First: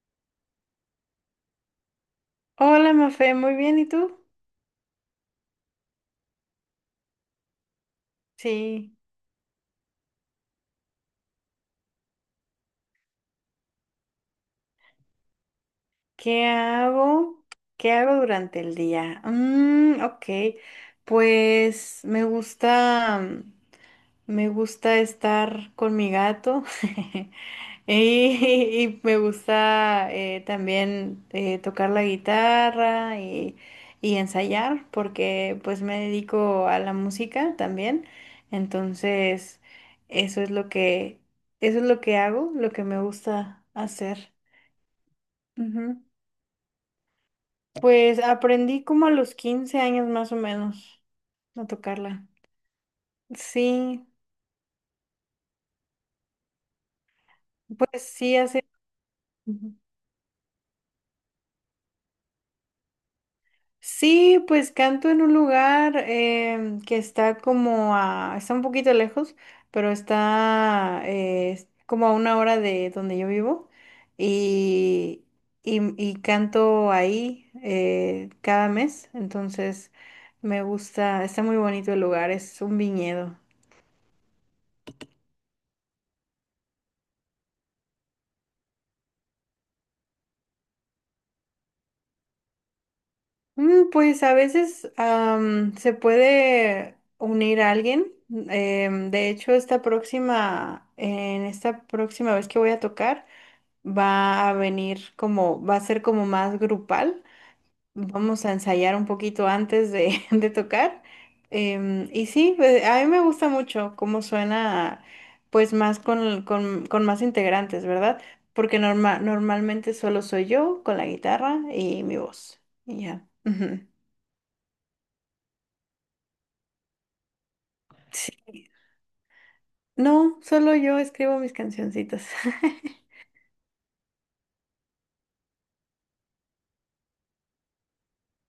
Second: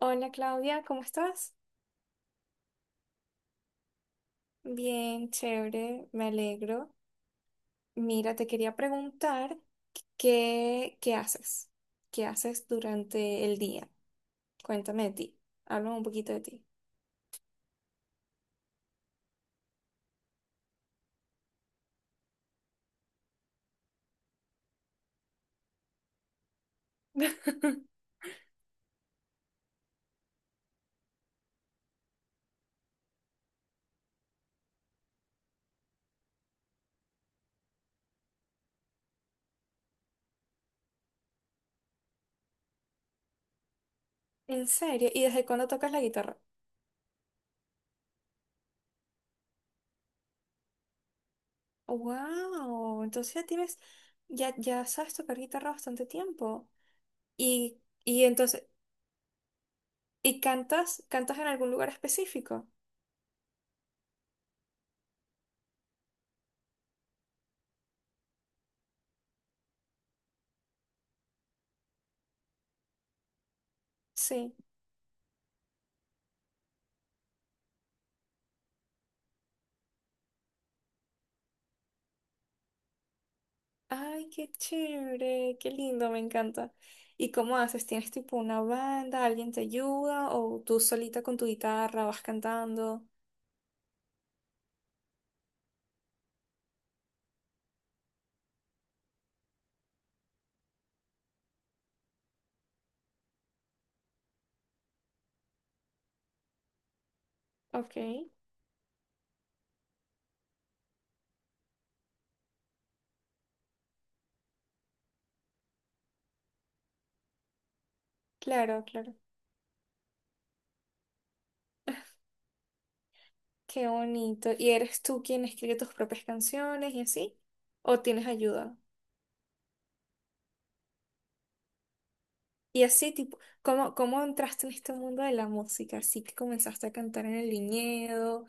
Hola, Claudia, ¿cómo estás? Hola, Mafe, muy bien, ¿y tú? Bien, chévere, me alegro. Mira, te quería Sí, preguntar qué haces, qué haces durante el día. Cuéntame de ti, háblame un poquito de ¿qué ti. hago? ¿Qué hago durante el día? Mm, ok, pues me gusta estar con mi gato. Y, y me gusta también tocar la guitarra y ensayar porque pues me dedico a la música también. Entonces, eso es lo que, eso es lo que hago, lo que me gusta hacer. ¿En serio? ¿Y desde cuándo tocas Ujú. la guitarra? Pues aprendí como a los 15 años más o menos a tocarla. Wow, entonces ya tienes, Sí, ya sabes tocar guitarra bastante tiempo. Y, pues y sí, hace. entonces, Ujú. ¿y cantas en algún lugar específico? Sí, pues canto en un lugar que está está un poquito lejos, pero está es como a una hora de donde yo vivo Sí. y, y canto ahí cada mes. Entonces me gusta, está muy bonito el lugar, es un viñedo. Ay, qué chévere, qué lindo, me encanta. ¿Y cómo haces? ¿Tienes tipo una banda, alguien te ayuda o tú solita con tu guitarra vas cantando? Pues a veces se puede unir a alguien. De hecho, en esta próxima vez que voy a tocar, va a ser como más grupal. Ok, Vamos a ensayar un poquito antes de, de tocar. Y sí, a mí me gusta mucho cómo suena, pues más con más integrantes, ¿verdad? Porque claro, claro. normalmente solo soy yo con la guitarra y mi voz. Y ya. Ujú. Qué bonito. ¿Y eres tú quien escribe tus propias canciones y así? ¿O tienes Sí. ayuda? No, solo yo escribo mis cancioncitas. Y así, tipo, ¿cómo entraste en este mundo de la música? Así que comenzaste a cantar en el viñedo.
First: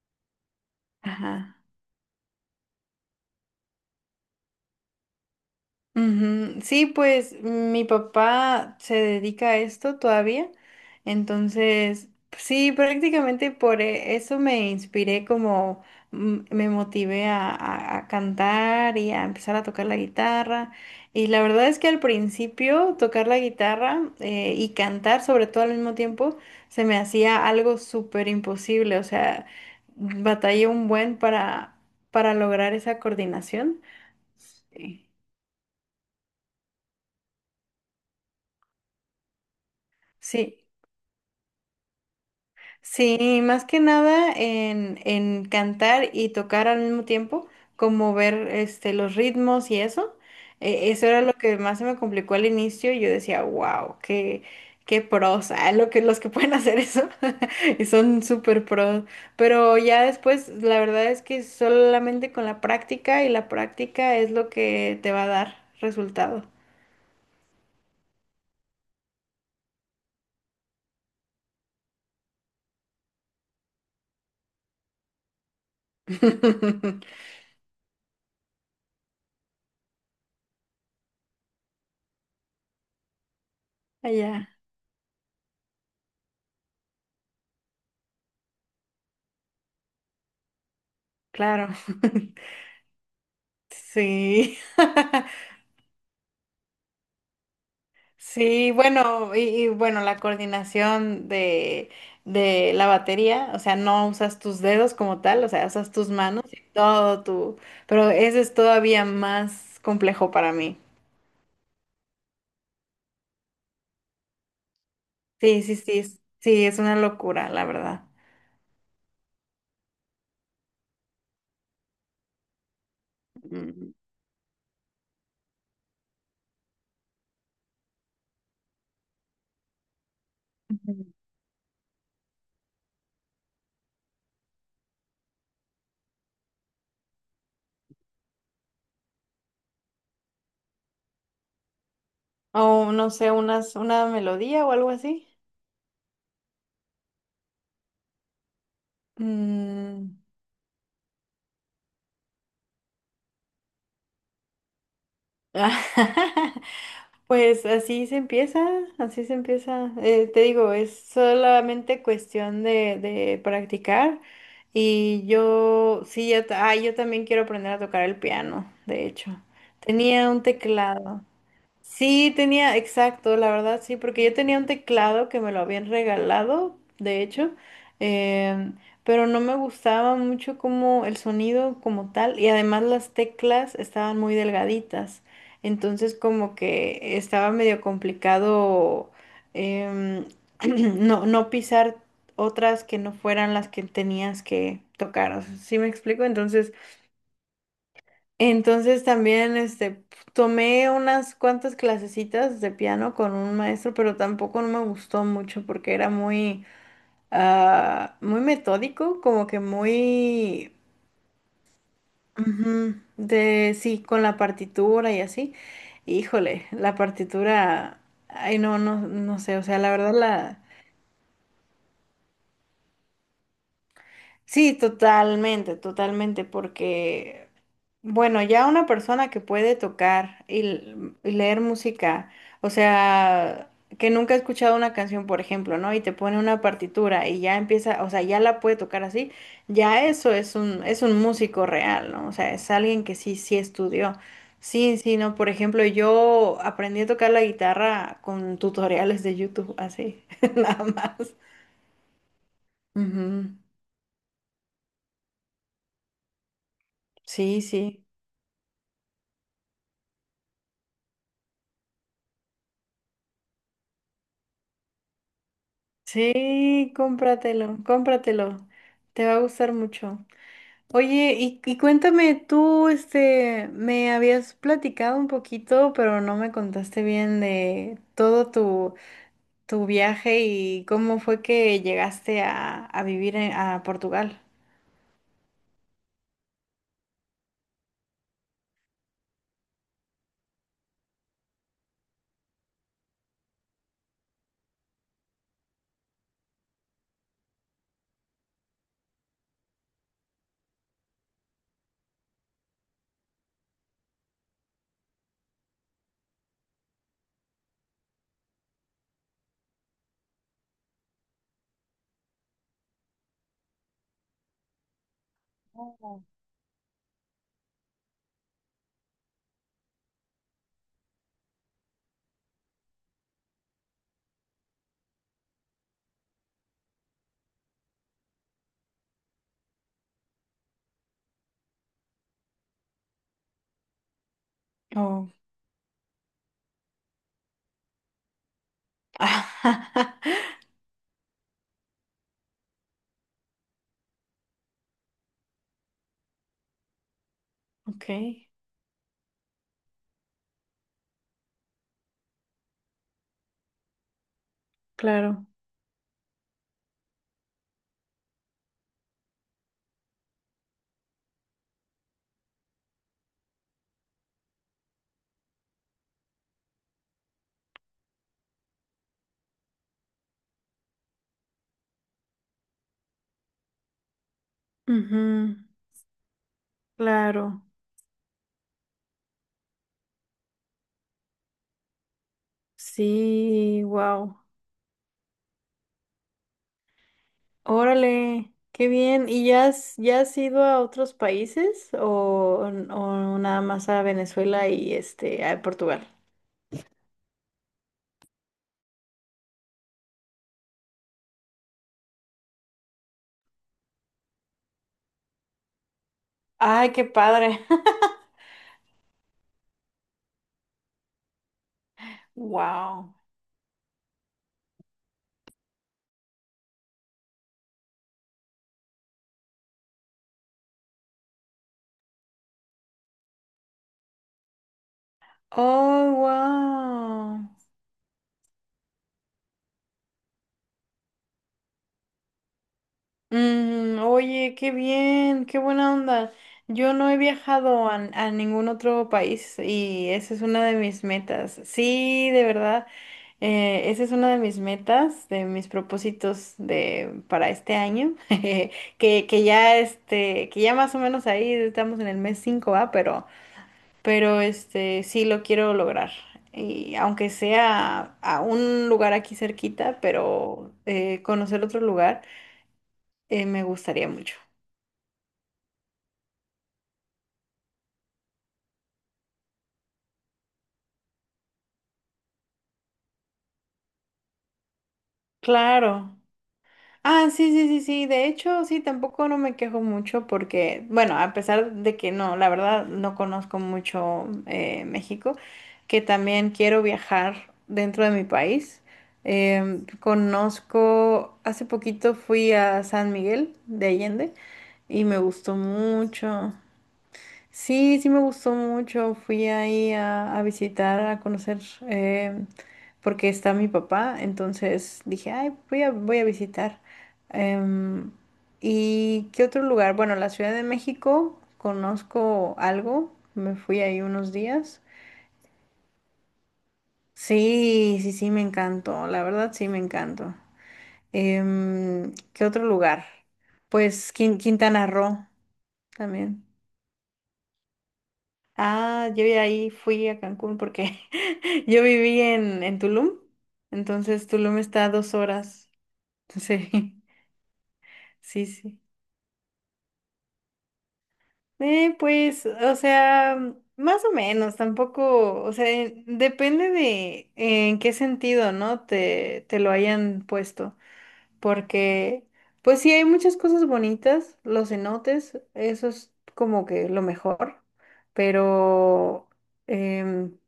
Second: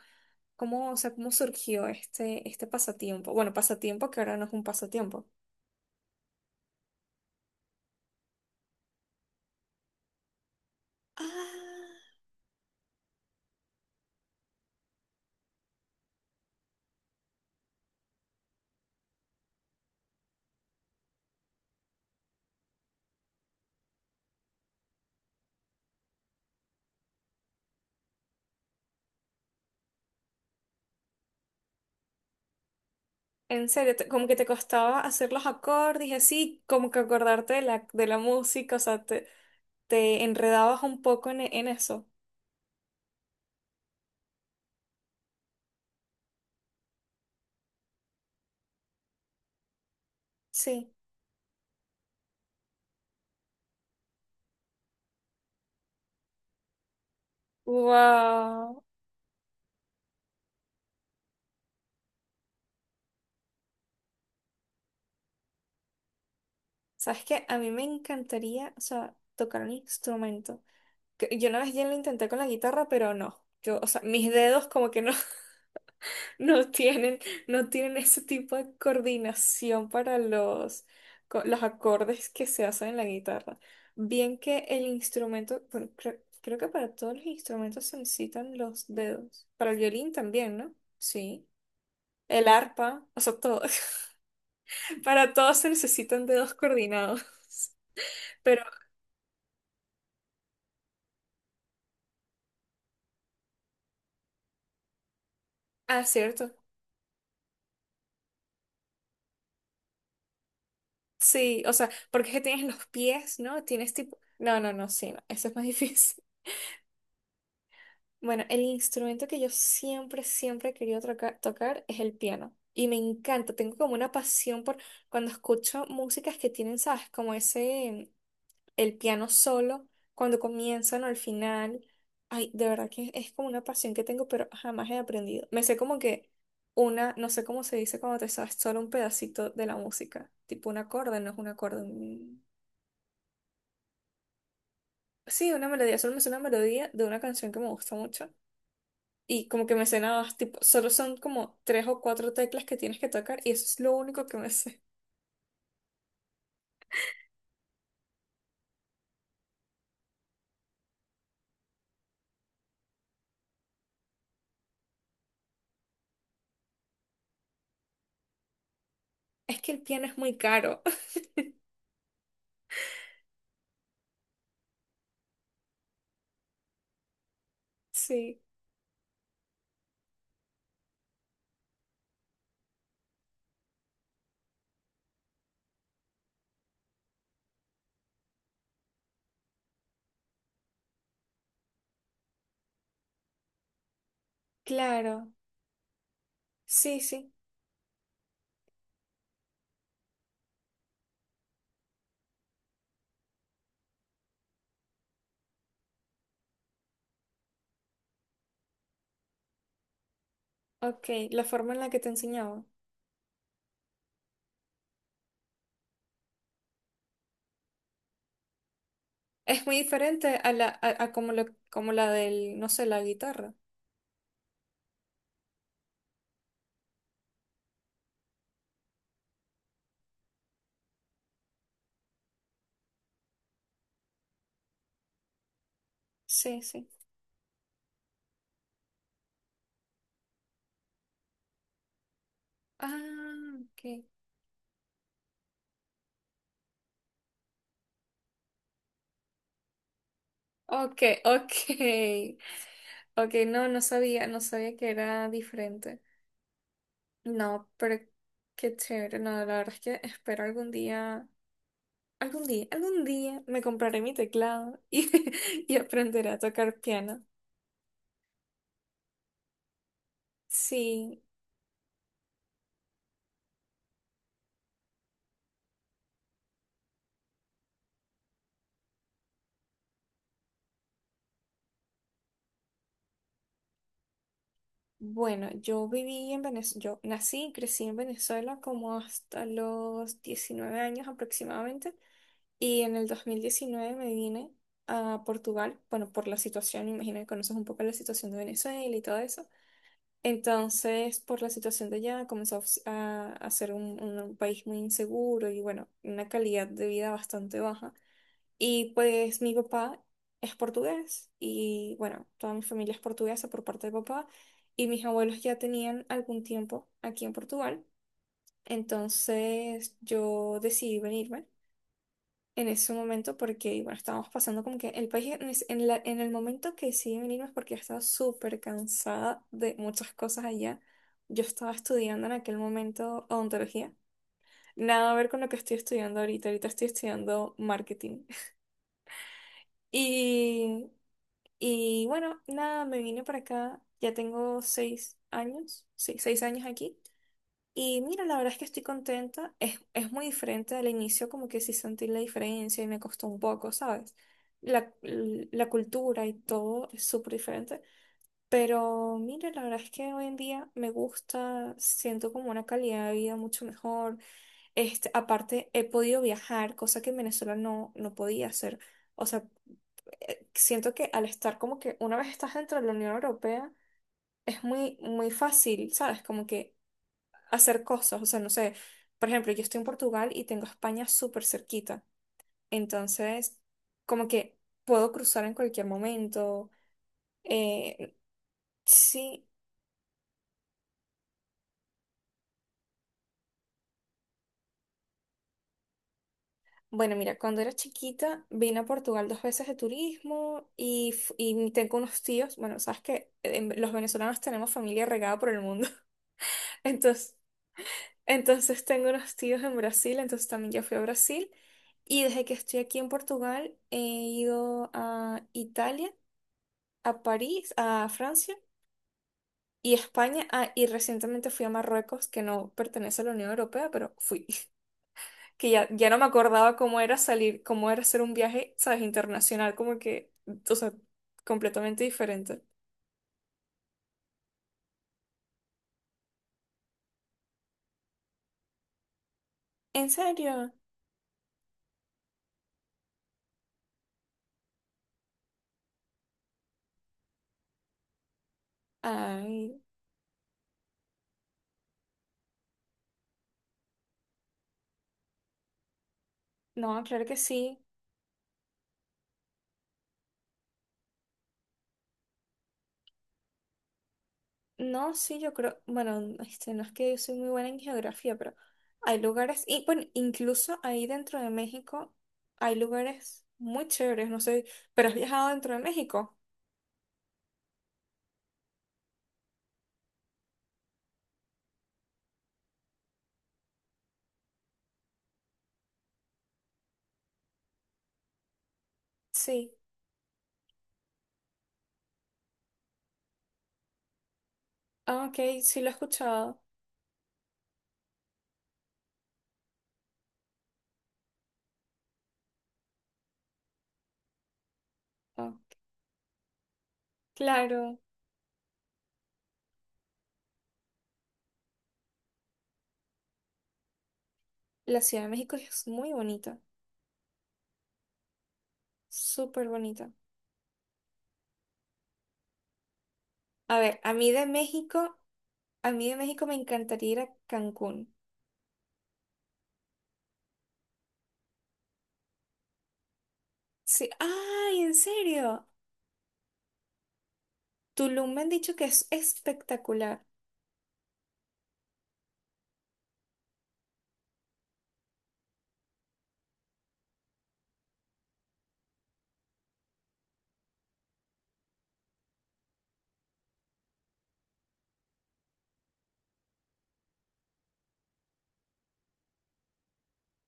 ¿Cómo, o sea, cómo Ajá. surgió este pasatiempo? Bueno, pasatiempo que ahora no es un pasatiempo. Ujú, sí, pues mi papá se dedica a esto todavía, entonces Ah. sí, prácticamente por eso me inspiré como me motivé a cantar y a empezar a tocar la guitarra. Y la verdad es que al principio tocar la guitarra y cantar sobre todo al mismo tiempo se me hacía algo súper imposible, o sea, batallé un buen para lograr esa En coordinación. serio, como que te costaba Sí. hacer los acordes y así, como que acordarte de la música, o sea, te Sí. enredabas un poco en eso. Sí, más que nada en cantar y tocar al mismo tiempo, como ver este, los ritmos y eso. Eh, Sí. eso era lo que más se me complicó al inicio. Yo decía, wow, qué pros, ah, los que pueden hacer eso y son súper Wow. pros. Pero ya después, la verdad es que solamente con la práctica y la práctica es lo que te va a dar resultado. ¿Sabes qué? A mí me encantaría, o sea, tocar un instrumento. Yo una vez ya lo intenté con la guitarra, pero no. Yo, o sea, mis dedos como que no, no tienen, no tienen ese tipo de coordinación para los, los acordes que se hacen en la guitarra. Bien Allá, que el instrumento, bueno, creo que para todos los instrumentos se necesitan los dedos. Para el violín también, ¿no? Sí. claro. El arpa, o sea, todo. Sí. Para todos se necesitan dedos coordinados. Pero, Sí, bueno, y bueno, la coordinación de la batería, o sea, no usas tus dedos como tal, o sea, usas ah, tus manos cierto. y todo tu, pero ese es todavía más complejo para mí. Sí, o sea, porque es que tienes los pies, ¿no? Tienes tipo... No, no, no, sí, no. Eso es Sí, más sí, sí, difícil. sí, es una locura, la verdad. Bueno, el instrumento que yo siempre he querido tocar es el piano. Y me encanta, tengo como Mm. una pasión por cuando escucho músicas que tienen, ¿sabes? Como ese, el piano solo, cuando comienzan Ujú. o al final. Ay, de verdad que es como una pasión que tengo, pero jamás he aprendido. Me sé como que una, no sé cómo se dice cuando te sabes solo un pedacito de la música. Tipo un acorde, no es un acorde. O no sé, una melodía o algo así. Sí, una melodía, solo me sé una melodía de una canción que me gusta mucho. Y como que me sé Mm. nada más, tipo, solo son como tres o cuatro teclas que tienes que tocar y eso es lo único que me sé. Pues así se empieza, así se empieza. Te digo, es solamente cuestión de practicar. Y yo, sí, ya, yo también quiero aprender a tocar el piano, de hecho. Es que el piano es Tenía muy un caro. teclado Sí, tenía, exacto, la verdad, sí, porque yo tenía un teclado que me lo habían regalado, de hecho, Sí, em, pero no me gustaba mucho como el sonido como tal, y además las teclas estaban muy delgaditas, entonces como que estaba medio complicado em, no, no pisar otras que no fueran las que tenías que tocar, claro. o sea, ¿sí me explico? Sí, sí. Entonces también este tomé unas cuantas clasecitas de piano con un maestro, pero tampoco no me gustó mucho porque era muy muy metódico, como que muy Ok, la forma en la que te enseñaba. ujú, de sí, con la partitura y así. Híjole, la partitura, ay no, no, no sé, o Es muy sea, la verdad diferente a la como la del, no sé, la guitarra. Sí, totalmente, totalmente, porque, bueno, ya una persona que puede tocar y leer música, o sea, que nunca ha escuchado una canción, por ejemplo, ¿no? Y te pone Sí, una sí. partitura y ya empieza, o sea, ya la puede tocar así, ya eso es es un músico real, ¿no? O sea, es alguien que sí, Ah, sí ok. estudió. Sí, sí, ¿no? Por ejemplo, yo aprendí a tocar la guitarra con tutoriales de YouTube, así, nada Ok, más. ok. Ok, Ujú, no sabía, no sabía que era diferente. sí, No, pero sí. qué chévere. No, la verdad es que espero algún día. Algún día me compraré mi teclado y, y aprenderé a tocar Sí, piano. cómpratelo, cómpratelo. Te va a gustar mucho. Sí, Oye, y cuéntame, tú, este, me habías platicado un poquito, pero no me contaste bien de todo tu viaje y cómo fue que llegaste a vivir a Portugal. bueno, yo viví en Venezuela, yo nací y crecí en Venezuela como hasta los 19 años aproximadamente y en el 2019 me vine a Portugal, bueno, por la situación, imagino que conoces un poco la situación de Venezuela y todo eso. Entonces, por la situación de allá, comenzó a, s- a ser un país muy inseguro y bueno, una calidad de vida bastante baja. Y pues mi papá es portugués y bueno, toda mi familia es portuguesa por parte de papá y mis abuelos ya tenían algún tiempo aquí en Portugal. Entonces yo decidí venirme en ese momento porque bueno, estábamos pasando como que el país en, ese- en la- en el momento que decidí venirme es porque ya estaba súper cansada de muchas cosas allá. Yo estaba estudiando en aquel momento odontología. Nada a ver Oh. con lo que estoy estudiando ahorita. Ahorita estoy estudiando marketing. Y y bueno, nada, me vine para acá. Ya tengo seis años, sí, seis años aquí. Y Ok, mira, la verdad es que estoy contenta. Es muy diferente al inicio, como que sí sentí la diferencia y me costó un poco, ¿sabes? La, claro. la cultura y todo es súper diferente. Pero mira, la verdad es que hoy en día me gusta, siento como una calidad de vida mucho mejor. Este, aparte, he podido viajar, cosa que en Venezuela no podía hacer. O sea, siento que al estar como que una vez estás dentro de la Unión Europea, es muy, Ujú, muy fácil, ¿sabes? Como que claro. hacer cosas, o sea, no sé, por ejemplo, yo estoy en Portugal y tengo España súper cerquita, entonces Sí, como wow. que puedo cruzar en cualquier momento. Eh, Órale, qué bien. ¿Y sí, ya has ido a otros países o nada más a Venezuela y este a Portugal? bueno, mira, cuando era chiquita vine a Portugal dos veces de turismo y y tengo unos tíos, bueno, sabes que los venezolanos tenemos familia regada por el mundo, Ay, qué entonces... padre. Entonces tengo unos tíos en Brasil, entonces también ya fui a Brasil. Y desde que estoy aquí en Wow. Portugal he ido a Italia, a París, a Francia y España. Ah, y recientemente fui a Marruecos, que no pertenece a la Unión Europea, pero fui. Que ya Oh, no me acordaba cómo era wow. salir, cómo era hacer un viaje, ¿sabes? Internacional, como que, o sea, completamente diferente. Oye, qué bien, qué buena onda. Yo no he viajado a ningún otro país y ¿En esa es una serio? de mis metas. Sí, de verdad, esa es una de mis metas, de mis propósitos para este año, que, que ya Ay, este, que ya más o menos ahí estamos en el mes 5 ¿va? Pero este, sí lo quiero lograr. Y no, claro aunque que sí. sea a un lugar aquí cerquita, pero conocer otro lugar, me gustaría mucho. No, sí, yo creo, bueno, este, no es que yo soy muy buena en geografía, pero hay lugares, y bueno, incluso ahí dentro de México hay lugares muy chéveres, no sé, pero has viajado dentro de Claro. México. Ah, sí, sí, sí, sí. De hecho, sí, tampoco no me quejo mucho porque, bueno, a pesar de que no, la verdad, no conozco mucho México, que también quiero viajar dentro de mi país. Sí, Conozco, hace poquito fui a San Miguel de Allende y me ah, ok, gustó sí lo he mucho. escuchado. Sí, sí me gustó mucho. Fui ahí a visitar, a conocer, eh, porque está mi papá. Entonces dije, Ah, ay, voy a visitar. claro, Em, ¿y qué otro lugar? Bueno, la Ciudad de México, conozco algo. Me fui ahí unos días. la Ciudad de México es muy bonita, Sí, sí, sí, me encantó. La verdad, sí, súper me bonita. encantó. ¿Qué otro lugar? A ver, Pues Quin- Quintana Roo a mí de también. México me encantaría ir a Cancún. Ah, yo ya ahí fui a Cancún porque yo viví en Tulum, Sí, entonces Tulum ay, está a ¿en dos serio? horas. Sí, Tulum me sí, han dicho sí. que es espectacular. Pues, o sea, más o menos, tampoco, o sea, depende de en qué sentido, ¿no? Te lo hayan puesto, porque, pues sí, hay muchas cosas bonitas, los cenotes, eso es como que lo mejor, pero em,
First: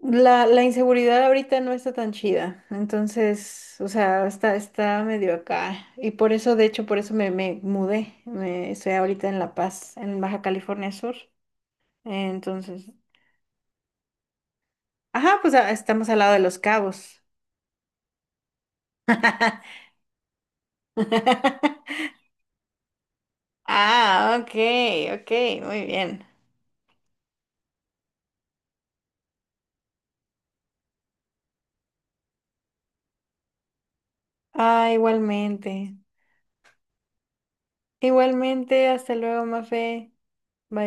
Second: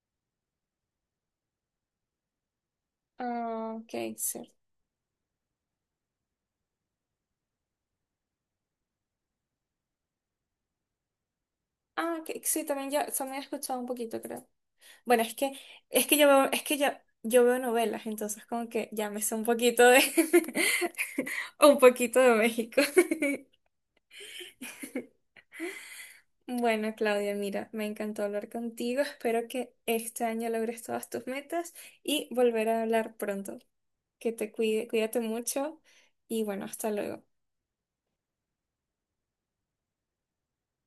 la inseguridad ahorita no está tan chida, entonces, Ah, o ok, sea, sí. está medio acá. Y por eso, de hecho, por eso me mudé. Estoy ahorita en La Paz, en Baja California Sur. Ah, que, sí, también Entonces, ya, también he escuchado un poquito, creo. Bueno, ajá, pues es estamos que al yo lado de veo, Los es que ya, Cabos. yo veo novelas, entonces como que ya me sé un poquito de, un poquito de México. Ah, ok, ok, muy bien. Bueno, Claudia, mira, me encantó hablar contigo. Espero que este año logres todas tus metas y volver a hablar pronto. Que te cuide, Ah, cuídate mucho igualmente. y bueno, hasta luego. Igualmente, hasta luego, Mafe. Bye.